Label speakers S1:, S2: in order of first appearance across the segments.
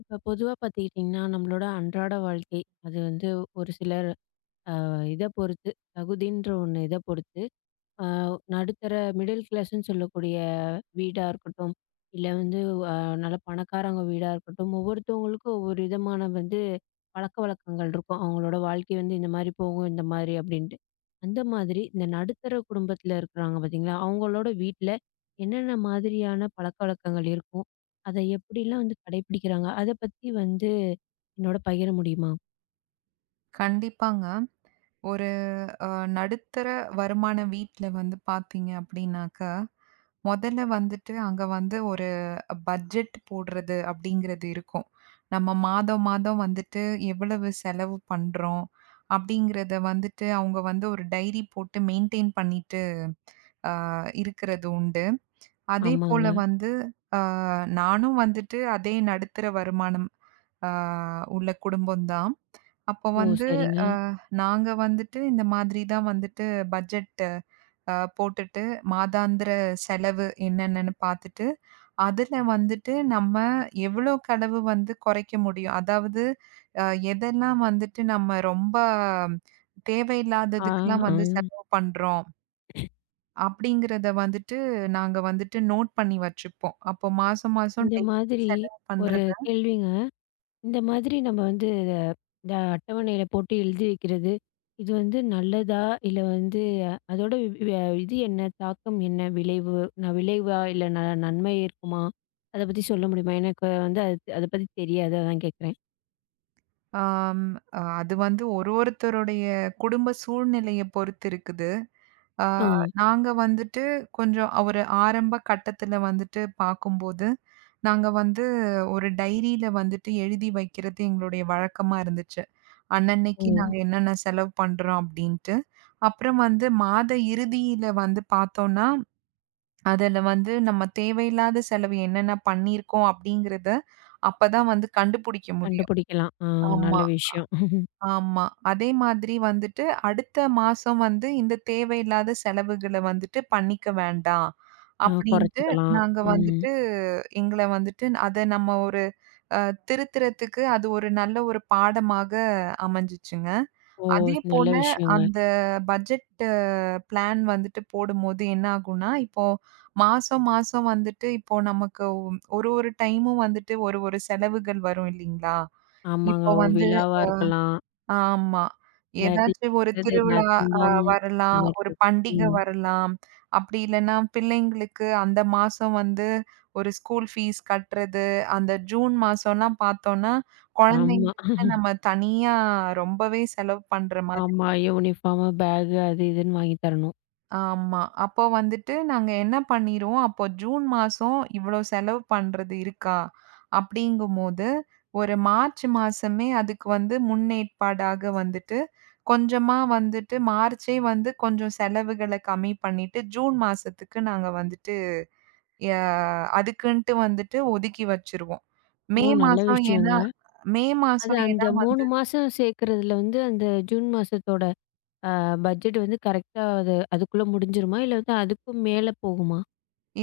S1: இப்ப பொதுவா பாத்துக்கிட்டிங்கன்னா, நம்மளோட அன்றாட வாழ்க்கை, அது வந்து ஒரு சிலர் இத பொறுத்து, தகுதின்ற ஒண்ணு இத பொறுத்து, அ நடுத்தர மிடில் கிளாஸ்ன்னு சொல்லக்கூடிய வீடா இருக்கட்டும், இல்ல வந்து அ நல்ல பணக்காரங்க வீடா இருக்கட்டும், ஒவ்வொருத்தவங்களுக்கும் ஒவ்வொரு விதமான வந்து பழக்கவழக்கங்கள் இருக்கும். அவங்களோட வாழ்க்கை வந்து இந்த மாரி போகும், இந்த மாரி அப்டின்ட்டு. அந்த மாதிரி இந்த நடுத்தர குடும்பத்துல இருக்கிறாங்க பாத்தீங்களா, அவங்களோட வீட்ல என்னென்ன மாதிரியான பழக்கவழக்கங்கள் இருக்கும்? அத எப்படிலாம் வந்து கடைபிடிக்கிறாங்க? அத பத்தி வந்து என்னோட பகிர முடியுமா?
S2: கண்டிப்பாங்க. ஒரு அ நடுத்தர வருமான வீட்ல வந்து பார்த்தீங்க அப்டின்னாக்க, மொதல்ல வந்துட்டு அங்க வந்து ஒரு பட்ஜெட் போடுறது அப்டிங்கிறது இருக்கும். நம்ம மாதம் மாதம் வந்துட்டு எவ்வளவு செலவு பண்றோம் அப்டிங்கிறத வந்துட்டு அவங்க வந்து ஒரு டைரி போட்டு மெயின்டெயின் பண்ணிட்டு இருக்கிறது உண்டு. அதேபோல
S1: ஆமாங்க.
S2: வந்து அ நானும் வந்துட்டு அதே நடுத்தர வருமானம் அ உள்ள குடும்பம் தான். அப்போ
S1: ஓ!
S2: வந்து
S1: சரிங்க.
S2: நாங்க வந்துட்டு இந்த மாதிரி தான் வந்துட்டு பட்ஜெட் போட்டுட்டு, மாதாந்திர செலவு என்னென்னன்னு பார்த்துட்டு, அதுல வந்துட்டு நம்ம எவ்வளோக்கு அளவு வந்து குறைக்க முடியும். அதாவது அ எதெல்லாம் வந்துட்டு நம்ம ரொம்ப
S1: ஆ,
S2: தேவையில்லாததுக்குலாம்
S1: ஆ.
S2: வந்து செலவு பண்றோம், அப்படிங்கிறத வந்துட்டு நாங்க வந்துட்டு நோட் பண்ணி வச்சுப்போம். அப்போ மாசம் மாசம்
S1: இந்த
S2: டெய்லி
S1: மாதிரி
S2: செலவு
S1: ஒரு
S2: பண்றத
S1: கேள்விங்க. இந்த மாதிரி நம்ம வந்து இத இந்த அட்டவணையில போட்டு எழுதி வைக்கிறது, இது வந்து நல்லதா? இல்ல வந்து அதோட வ இது என்ன? தாக்கம் என்ன? விளைவு நான் விளைவா? இல்ல நன்மை இருக்குமா? அத பத்தி சொல்ல முடியுமா? எனக்கு வந்து அது அத பத்தி தெரியாது. அதான் கேட்குறேன்.
S2: ஆம். அது வந்து ஒரு ஒருத்தருடைய குடும்ப சூழ்நிலைய பொறுத்து இருக்குது. ஆ,
S1: ஆ.
S2: ம். நாங்க வந்துட்டு கொஞ்சம் ஒரு ஆரம்ப கட்டத்தில வந்துட்டு பார்க்கும்போது, நாங்க வந்து ஒரு டைரியில வந்துட்டு எழுதி வைக்கிறது எங்களுடைய வழக்கமா இருந்துச்சு. அன்னன்னைக்கு
S1: ஓ!
S2: நாங்க என்னென்ன செலவு பண்றோம் அப்டின்ட்டு. அப்புறம் வந்து மாத இறுதியில வந்து பார்த்தோம்னா, அதுல வந்து நம்ம தேவையில்லாத செலவு என்னென்ன பண்ணியிருக்கோம் அப்டிங்கிறத அப்பதான் வந்து கண்டுபிடிக்க முடியும்.
S1: கண்டுபிடிக்கலாம். ஆ நல்ல
S2: ஆமா.
S1: விஷயம்.
S2: ஆமா. அதே மாதிரி வந்துட்டு அடுத்த மாசம் வந்து இந்த தேவையில்லாத செலவுகள வந்துட்டு பண்ணிக்க வேண்டாம்.
S1: ஆ
S2: அப்படின்ட்டு
S1: குறைச்சுக்கலாம்.
S2: நாங்க
S1: ம்.
S2: வந்துட்டு எங்கள வந்துட்டு அத நம்ம ஒரு அ திருத்துறதுக்கு அது ஒரு நல்ல ஒரு பாடமாக அமைஞ்சுச்சுங்க.
S1: ஓ!
S2: அதே
S1: நல்ல
S2: போல
S1: விஷயங்க.
S2: அந்த பட்ஜெட் பிளான் வந்துட்டு போடும்போது என்ன ஆகும்னா, இப்போ மாசம் மாசம் வந்துட்டு இப்போ நமக்கு ஒரு ஒரு டைமும் வந்துட்டு ஒரு ஒரு செலவுகள் வரும் இல்லீங்களா?
S1: ஆமாங்க.
S2: இப்போ
S1: ஒரு
S2: வந்து
S1: விழாவா இருக்கலாம்.
S2: ஆமா.
S1: இல்லாட்டி
S2: ஏதாச்சும் ஒரு
S1: ஏதாவது
S2: திருவிழா
S1: நத்தம்
S2: அ
S1: இந்த
S2: வரலாம், ஒரு
S1: மாதிரி.
S2: பண்டிகை
S1: ம்.
S2: வரலாம். அப்படி இல்லன்னா, பிள்ளைங்களுக்கு அந்த மாசம் வந்து ஒரு ஸ்கூல் ஃபீஸ் கட்டுறது, அந்த ஜூன் மாசம்லாம் பார்த்தோம்னா,
S1: ஆமா.
S2: குழந்தைங்களுக்குன்னு நம்ம தனியா ரொம்பவே செலவு பண்ற மாரி
S1: ஆமா. யூனிஃபார்ம், பேக் அது இதுன்னு வாங்கி தரணும்.
S2: ஆமா. அப்போ வந்துட்டு நாங்க என்ன பண்ணிருவோம், அப்போ ஜூன் மாசம் இவ்வளோ செலவு பண்றது இருக்கா? அப்படிங்கும்போது, ஒரு மார்ச் மாசமே அதுக்கு வந்து முன்னேற்பாடாக வந்துட்டு, கொஞ்சமா வந்துட்டு மார்ச்சே வந்து கொஞ்சம் செலவுகள கம்மி பண்ணிட்டு, ஜூன் மாசத்துக்கு நாங்க வந்துட்டு ய அதுக்குன்ட்டு வந்துட்டு ஒதுக்கி வச்சுருவோம்.
S1: ஓ!
S2: மே
S1: நல்ல
S2: மாசம் ஏன்னா
S1: விஷயங்க.
S2: மே
S1: அது
S2: மாசம்
S1: அந்த
S2: ஏன்னா
S1: 3
S2: வந்து
S1: மாசம் சேர்க்கறதுல வந்து அந்த ஜூன் மாசத்தோட பட்ஜெட் வந்து கரெக்ட்டா அது அதுக்குள்ள முடிஞ்சிருமா? இல்ல வந்து அதுக்கும் மேல போகுமா?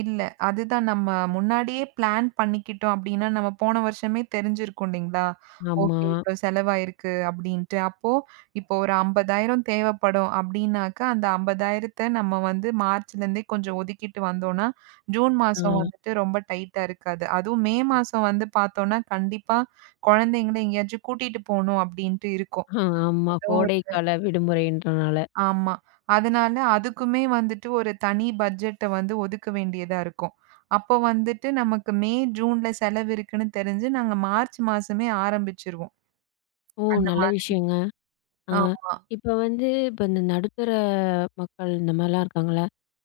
S2: இல்ல. அதுதான் நம்ம முன்னாடியே பிளான் பண்ணிக்கிட்டோம் அப்டின்னா, நம்ம போன வருஷமே தெரிஞ்சிருக்கும் இல்லைங்களா?
S1: ஆமா.
S2: ஓகே, இவ்ளோ செலவாயிருக்கு அப்டின்ட்டு. அப்போ இப்போ ஒரு 50,000 தேவைப்படும் அப்டின்னாக்கா, அந்த 50,000த்த நம்ம வந்து மார்ச்லேருந்தே கொஞ்சம் ஒதுக்கிட்டு வந்தோம்னா, ஜூன்
S1: ஆ.
S2: மாசம் வந்துட்டு ரொம்ப டைட்டா இருக்காது. அதுவும் மே மாசம் வந்து பார்த்தோம்னா, கண்டிப்பா குழந்தைங்கள எங்கேயாச்சும் கூட்டிட்டு போணும் அப்டின்ட்டு இருக்கும்.
S1: ஆ ஆமா.
S2: ஏதோ ஒரு
S1: கோடைக்கால விடுமுறைன்றனால.
S2: ஆமா. அதனால அதுக்குமே வந்துட்டு ஒரு தனி பட்ஜெட்ட வந்து ஒதுக்க வேண்டியதா இருக்கும். அப்போ வந்துட்டு நமக்கு மே, ஜூன்ல செலவு இருக்குன்னு தெரிஞ்சு நாங்க மார்ச் மாசமே ஆரம்பிச்சுருவோம்.
S1: ஓ!
S2: அந்த
S1: நல்ல
S2: மாதிரி.
S1: விஷயங்க. ஆ.
S2: ஆமா.
S1: இப்ப வந்து இந்த நடுத்தர மக்கள் இந்த மாரிலாம் இருக்காங்கல்ல,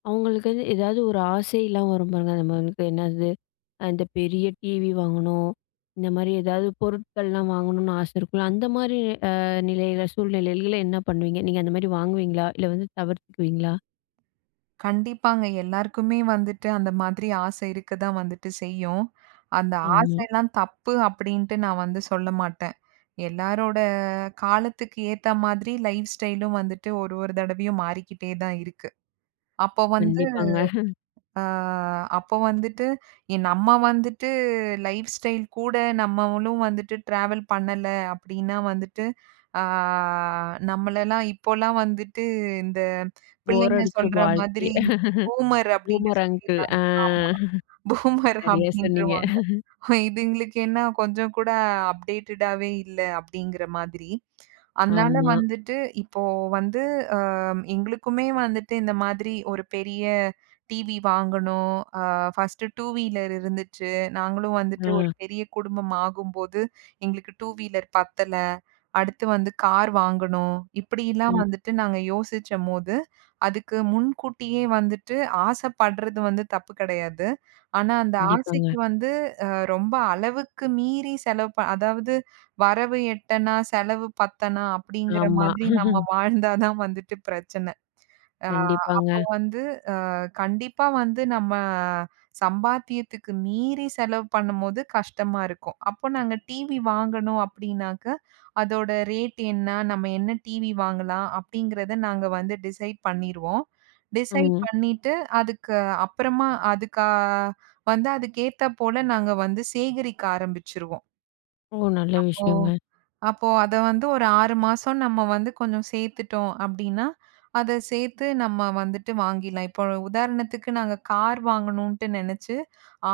S1: அவங்களுக்கு வந்து ஏதாவது ஒரு ஆசைலாம் வரும் பாருங்க. நம்மளுக்கு என்னது இந்த பெரிய டிவி வாங்கணும், இந்த மாரி ஏதாவது பொருட்கள்லாம் வாங்கணும்னு ஆசை இருக்கும்ல. அந்த மாரி நிலையில சூழ்நிலையில என்ன பண்ணுவீங்க? நீங்க அந்த மாரி வாங்குவீங்களா? இல்ல வந்து தவிர்த்துக்குவீங்களா?
S2: கண்டிப்பாங்க. எல்லாருக்குமே வந்துட்டு அந்த மாதிரி ஆசை இருக்க தான் வந்துட்டு செய்யும். அந்த
S1: ஆமா.
S2: ஆசைலாம் தப்பு அப்படின்ட்டு நான் வந்து சொல்ல மாட்டேன். எல்லாரோட காலத்துக்கு ஏத்த மாதிரி லைஃப் ஸ்டைலும் வந்துட்டு ஒரு ஒரு தடவையும் மாறிக்கிட்டே தான் இருக்கு. அப்போ வந்து
S1: கண்டிப்பாங்க.
S2: ஆ அப்போ வந்துட்டு, நம்ம வந்துட்டு லைஃப் ஸ்டைல் கூட நம்மளும் வந்துட்டு ட்ராவல் பண்ணல அப்டின்னா வந்துட்டு, ஆ நம்மளலாம் இப்போலாம் வந்துட்டு இந்த
S1: போர்
S2: பிள்ளைங்க
S1: அடிச்சிரும்
S2: சொல்ற மாதிரி
S1: வாழ்க்கையே.
S2: பூமர் அப்டின்னு
S1: பூமர் அங்கிள்.
S2: சொல்லிர்றாங்க.
S1: ஆ
S2: ஆமா. பூமர்
S1: சரியா சொன்னீங்க.
S2: அப்டின்ருவாங்க. இதுங்களுக்கு என்ன கொஞ்சம் கூட அப்டேட்டடாவே இல்ல அப்டிங்கிற மாதிரி. அதனால
S1: ஆமா.
S2: வந்துட்டு இப்போ வந்து எங்களுக்குமே வந்துட்டு இந்த மாதிரி ஒரு பெரிய டிவி வாங்கணும். அ ஃபர்ஸ்ட்டு 2 வீலர் இருந்துச்சு. நாங்களும் வந்துட்டு
S1: ஆ.
S2: ஒரு பெரிய குடும்பம் ஆகும்போது, எங்களுக்கு 2 வீலர் பத்தல. அடுத்து வந்து கார் வாங்கணும். இப்படிலாம்
S1: ம்.
S2: வந்துட்டு நாங்க யோசிச்சம்போது, அதுக்கு முன்கூட்டியே வந்துட்டு ஆசைப்படுறது வந்து தப்பு கிடையாது. ஆனா, அந்த
S1: கண்டிப்பாங்க.
S2: ஆசைக்கு வந்து அ ரொம்ப அளவுக்கு மீறி செலவு அதாவது வரவு எட்டனா, செலவு பத்தனா அப்படிங்கிற
S1: ஆமா.
S2: மாதிரி நம்ம வாழ்ந்தா தான் வந்துட்டு பிரச்சனை. அ அப்போ
S1: கண்டிப்பாங்க.
S2: வந்து அ கண்டிப்பா வந்து நம்ம சம்பாத்தியத்துக்கு மீறி செலவு பண்ணும்போது கஷ்டமா இருக்கும். அப்போ நாங்க டிவி வாங்கணும் அப்படின்னாக்க, அதோட ரேட் என்ன? நம்ம என்ன டிவி வாங்கலாம்? அப்படிங்கிறத நாங்க வந்து டிசைட் பண்ணிருவோம். டிசைட்
S1: ம்.
S2: பண்ணிட்டு அதுக்கு அப்புறமா அதுக்கா வந்து அதுக்கேத்தா போல நாங்க வந்து சேகரிக்க ஆரம்பிச்சுருவோம்.
S1: ஓ! நல்ல
S2: ஓ!
S1: விஷயங்க.
S2: அப்போ அத வந்து ஒரு 6 மாசம் நம்ம வந்து கொஞ்சம் சேர்த்துட்டோம் அப்டின்னா, அத சேர்த்து நம்ம வந்துட்டு வாங்கிடலாம். இப்போ உதாரணத்துக்கு நாங்க கார் வாங்கணுன்ட்டு நெனச்சு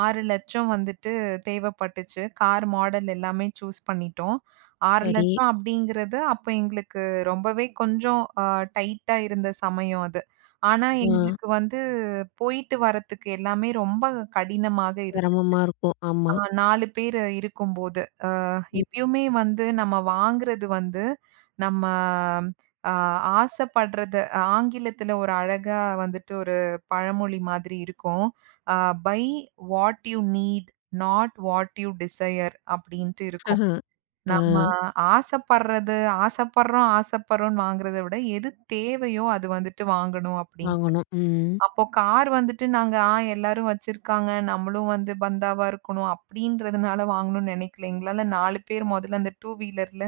S2: 6,00,000 வந்துட்டு தேவைப்பட்டுச்சு. கார் மாடல் எல்லாமே சூஸ் பண்ணிட்டோம்.
S1: சரி.
S2: 6,00,000 அப்டிங்கிறது அப்போ எங்களுக்கு ரொம்பவே கொஞ்சம் டைட்டா இருந்த சமயம் அது. ஆனா,
S1: ஆ
S2: எங்களுக்கு வந்து போயிட்டு வரத்துக்கு எல்லாமே ரொம்ப கடினமாக இருந்துச்சு.
S1: சிரமமா இருக்கும்.
S2: அ
S1: ஆமா.
S2: 4 பேர் இருக்கும்போது.
S1: ம்.
S2: இப்பயுமே வந்து நம்ம வாங்குறது வந்து நம்ம அ ஆசைப்படுறது ஆங்கிலத்தில ஒரு அழகா வந்துட்டு ஒரு பழமொழி மாதிரி இருக்கும். Uh by what you need, not what you desire அப்டின்ட்டு இருக்கும்.
S1: ஆ
S2: நம்ம ஆசைப்படுறது ஆசைப்படுறோம்ன்னு வாங்குறத விட எது தேவையோ அது வந்துட்டு வாங்கணும் அப்டின்ட்டு.
S1: வாங்கணும். ம்.
S2: அப்போ கார் வந்துட்டு நாங்க, ஆ எல்லாரும் வச்சிருக்காங்க. நம்மளும் வந்து பந்தாவா இருக்கணும் அப்படின்றதுனால வாங்கணும்னு நினைக்கல. எங்களால 4 பேர் முதல்ல அந்த 2 வீலர்ல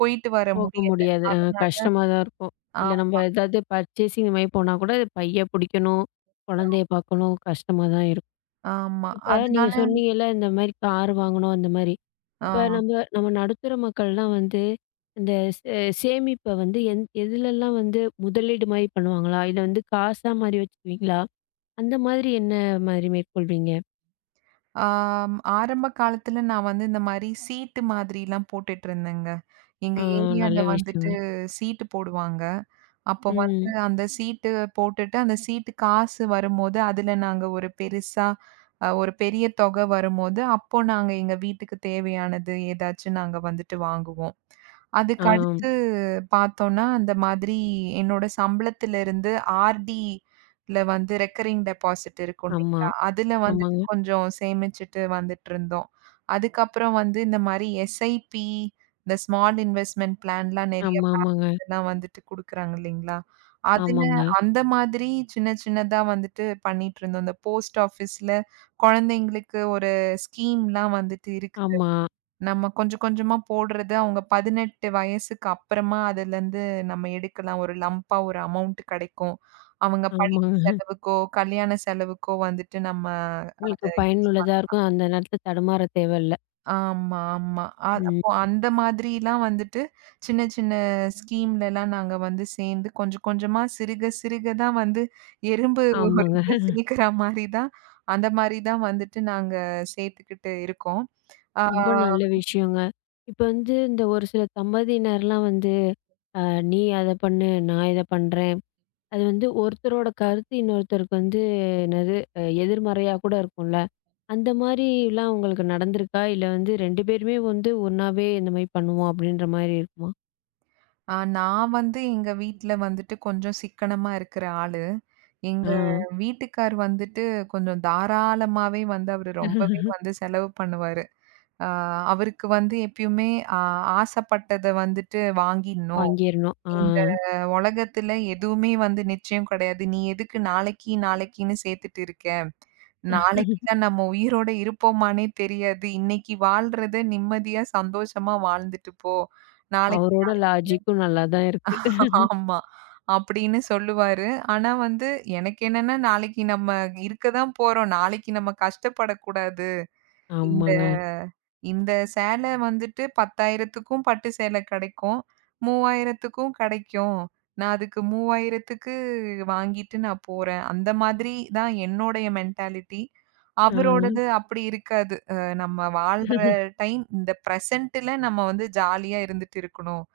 S2: போயிட்டு வர
S1: போக
S2: முடியல.
S1: முடியாது. ஆ
S2: அதனால
S1: கஷ்டமா தான் இருக்கும்.
S2: ஆ
S1: இல்ல நம்ம ஏதாவது பர்ச்சேசிங் இந்த மாரி போனா கூட பைய பிடிக்கணும், குழந்தைய பார்க்கணும், கஷ்டமா தான் இருக்கும்.
S2: ஆமா.
S1: இப்ப நீங்க
S2: அதனால
S1: சொன்னீங்கல்ல, இந்த மாரி கார் வாங்கணும் அந்த மாரி.
S2: ஆ.
S1: இப்ப நம்ம நம்ம நடுத்தர மக்கள்லாம் வந்து இந்த சே சேமிப்ப வந்து எதுலலாம் வந்து முதலீடு மாரி பண்ணுவாங்களா? இல்ல வந்து காசா மாரி வச்சுக்குவீங்களா? அந்த மாதிரி என்ன மாரி மேற்கொள்வீங்க?
S2: ஆம், ஆரம்ப காலத்துல நான் வந்து இந்த மாரி சீட்டு மாதிரிலாம் போட்டுட்டு இருந்தேங்க. எங்க
S1: ஆ,
S2: ஏரியால
S1: நல்ல விஷயங்க.
S2: வந்துட்டு சீட்டு போடுவாங்க. அப்போ வந்து
S1: ம்.
S2: அந்த சீட்டு போட்டுட்டு, அந்த சீட்டு காசு வரும்போது, அதுல நாங்க ஒரு பெருசா ஒரு பெரிய தொகை வரும்போது, அப்போ நாங்க எங்க வீட்டுக்கு தேவையானது ஏதாச்சும் நாங்க வந்துட்டு வாங்குவோம்.
S1: ஆ,
S2: அதுக்கு அடுத்து பார்த்தோம்னா, அந்த மாதிரி என்னோட சம்பளத்திலிருந்து ஆர்டில வந்து ரெக்கரிங் டெபாசிட் இருக்கும்
S1: ஆமா.
S2: இல்லைங்களா? அதுல வந்துட்டு
S1: ஆமாங்க.
S2: கொஞ்சம் சேமிச்சுட்டு வந்துட்டுருந்தோம். அதுக்கப்புறம் வந்து இந்த மாரி எஸ்ஐபி, இந்த ஸ்மால் இன்வெஸ்ட்மென்ட் பிளான்லாம் நெறைய
S1: ஆமா, ஆமாங்க.
S2: பேங்க்லாம் வந்துட்டு குடுக்குறாங்க இல்லைங்களா? அதுல
S1: ஆமாங்க.
S2: அந்த மாதிரி சின்ன சின்னதா வந்துட்டு பண்ணிட்டுருந்தோம். இந்த போஸ்ட் ஆஃபீஸ்ல குழந்தைங்களுக்கு ஒரு ஸ்கீம்லாம் வந்துட்டு இருக்கு.
S1: ஆமா,
S2: நம்ம கொஞ்சம் கொஞ்சமா போடுறது, அவங்க 18 வயசுக்கு அப்புறமா அதுலருந்து நம்ம எடுக்கலாம். ஒரு லம்பா ஒரு அமௌண்ட் கிடைக்கும். அவங்க படிப்பு
S1: ஆமாங்க.
S2: செலவுக்கோ, கல்யாண செலவுக்கோ வந்துட்டு நம்ம அத
S1: உங்களுக்கு பயனுள்ளதா இருக்கும். அந்த நேரத்துல தடுமாற தேவையில்ல.
S2: ஆமா, ஆமா. அது
S1: ம்.
S2: அப்போ அந்த மாதிரிலாம் வந்துட்டு சின்ன சின்ன ஸ்கீம்லலாம் நாங்க வந்து சேர்ந்து கொஞ்சம் கொஞ்சமா சிறுக சிறுக தான் வந்து எறும்பு ஒரு
S1: ஆமாங்க.
S2: இத சேக்கிற மாரி தான் அந்த மாரி தான் வந்துட்டு நாங்க சேர்த்துக்கிட்டு இருக்கோம். ஆ
S1: ரொம்ப நல்ல விஷயங்க. இப்ப வந்து இந்த ஒரு சில தம்பதியினர்லாம் வந்து, அ நீ அத பண்ணு, நான் இத பண்றேன். அது வந்து ஒருத்தரோட கருத்து இன்னொருத்தருக்கு வந்து என்னது எதிர்மறையா கூட இருக்கும்ல. அந்த மாரிலாம் உங்களுக்கு நடந்திருக்கா? இல்ல வந்து 2 பேருமே வந்து ஒண்ணாவே இந்த மாரி பண்ணுவோம் அப்படின்ற மாரி இருக்குமா?
S2: ஆ நான் வந்து எங்க வீட்ல வந்துட்டு கொஞ்சம் சிக்கனமா இருக்கிற ஆளு. எங்க
S1: ஆ.
S2: வீட்டுக்கார் வந்துட்டு கொஞ்சம் தாராளமாவே வந்து அவரு ரொம்பவே வந்து செலவு பண்ணுவாரு. ஆ அவருக்கு வந்து எப்பயுமே ஆ ஆசைப்பட்டத வந்துட்டு வாங்கிடணும்.
S1: வாங்கிரணும். ஆ.
S2: இந்த உலகத்துல எதுவுமே வந்து நிச்சயம் கிடையாது. நீ எதுக்கு நாளைக்கு, நாளைக்கின்னு சேர்த்துட்டு இருக்க? நாளைக்கு தான் நம்ம உயிரோட இருப்போமான்னே தெரியாது. இன்னைக்கு வாழ்றத நிம்மதியா, சந்தோஷமா வாழ்ந்துட்டு போ. நாளைக்கு
S1: அவரோட லாஜிக்கும் நல்லா தான் இருக்கு.
S2: ஆமா. அப்படின்னு சொல்லுவாரு. ஆனா வந்து எனக்கு என்னன்னா, நாளைக்கு நம்ம இருக்க தான் போறோம். நாளைக்கு நம்ம கஷ்டப்படக்கூடாது. இந்த
S1: ஆமாங்க.
S2: இந்த சேலை வந்துட்டு 10,000க்கும் பட்டு சேலை கிடைக்கும். 3,000க்கும் கிடைக்கும். நான் அதுக்கு 3,000க்கு வாங்கிட்டு நான் போறேன். அந்த மாதிரி தான் என்னோடைய மென்டாலிட்டி.
S1: ஆ.
S2: அவரோடது அப்படி இருக்காது. நம்ம வாழ்ற டைம் இந்த பிரசன்ட்ல நம்ம வந்து ஜாலியா இருந்துட்டு இருக்கணும்.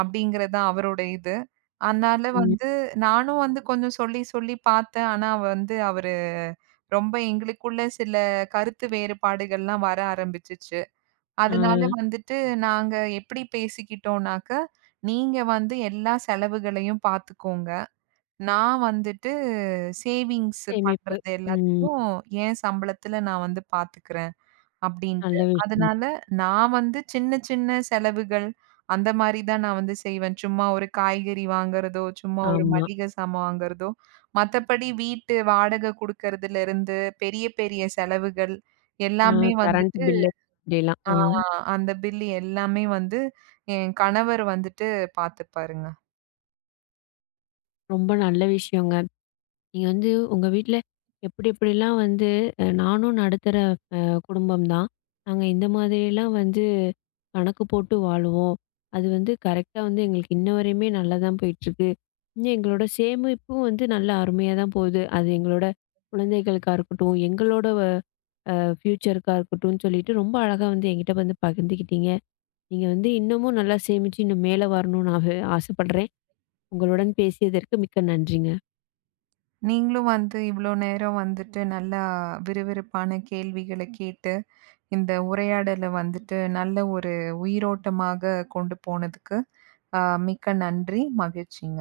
S2: அப்படிங்கிறது தான் அவரோட இது. அதனால
S1: ம்.
S2: வந்து நானும் வந்து கொஞ்சம் சொல்லி, சொல்லி பார்த்தேன். ஆனா வந்து அவரு ரொம்ப எங்களுக்குள்ள சில கருத்து வேறுபாடுகள்லாம் வர ஆரம்பிச்சுச்சு.
S1: ஆ.
S2: அதனால வந்துட்டு நாங்க எப்படி பேசிக்கிட்டோம்னாக்க, "நீங்க வந்து எல்லா செலவுகளையும் பார்த்துக்கோங்க. நான் வந்துட்டு சேவிங்ஸ்
S1: சேமிப்பு.
S2: பண்றது
S1: ம்.
S2: எல்லாத்தையும் என் சம்பளத்துல நான் வந்து பார்த்துக்கிறேன்." அப்டின்ட்டு.
S1: நல்ல விஷயம்.
S2: அதனால நான் வந்து சின்ன சின்ன செலவுகள் அந்த மாரி தான் நான் வந்து செய்வேன். சும்மா ஒரு காய்கறி வாங்குறதோ, சும்மா ஒரு
S1: ஆமா.
S2: மளிகை சாமான் வாங்குறதோ, மத்தபடி வீட்டு வாடகை குடுக்கறதுலருந்து பெரிய பெரிய செலவுகள்
S1: ஆ
S2: எல்லாமே
S1: கரண்ட்
S2: வந்துட்டு
S1: பில்லு இப்படிலாம்.
S2: ஆ
S1: ஆ.
S2: அந்த பில் எல்லாமே வந்து என் கணவர் வந்துட்டு பார்த்துப்பாருங்க.
S1: ரொம்ப நல்ல விஷயங்க. நீங்க வந்து உங்க வீட்ல எப்படி எப்படிலாம் வந்து நானும் நடுத்தர அ குடும்பம் தான். நாங்க இந்த மாதிரிலாம் வந்து கணக்கு போட்டு வாழுவோம். அது வந்து கரெக்ட்டா வந்து எங்களுக்கு இன்ன வரையுமே நல்லா தான் போயிட்டுருக்கு. இன்னும் எங்களோட சேமிப்பும் வந்து நல்லா அருமையா தான் போகுது. அது எங்களோட குழந்தைகளுக்கா இருக்கட்டும், எங்களோட ஃப்யூச்சருக்கா இருக்கட்டும்ன்னு சொல்லிட்டு ரொம்ப அழகா வந்து என்கிட்ட வந்து பகிர்ந்துக்கிட்டீங்க. நீங்க வந்து இன்னமும் நல்லா சேமிச்சு, இன்னும் மேல வரணும்னு நான் ஆசைப்படுறேன். உங்களுடன் பேசியதற்கு மிக்க நன்றிங்க.
S2: நீங்களும் வந்து இவ்ளோ நேரம் வந்துட்டு நல்லா விறுவிறுப்பான கேள்விகள கேட்டு இந்த உரையாடல வந்துட்டு நல்ல ஒரு உயிரோட்டமாக கொண்டு போனதுக்கு, அ மிக்க நன்றி. மகிழ்ச்சிங்க.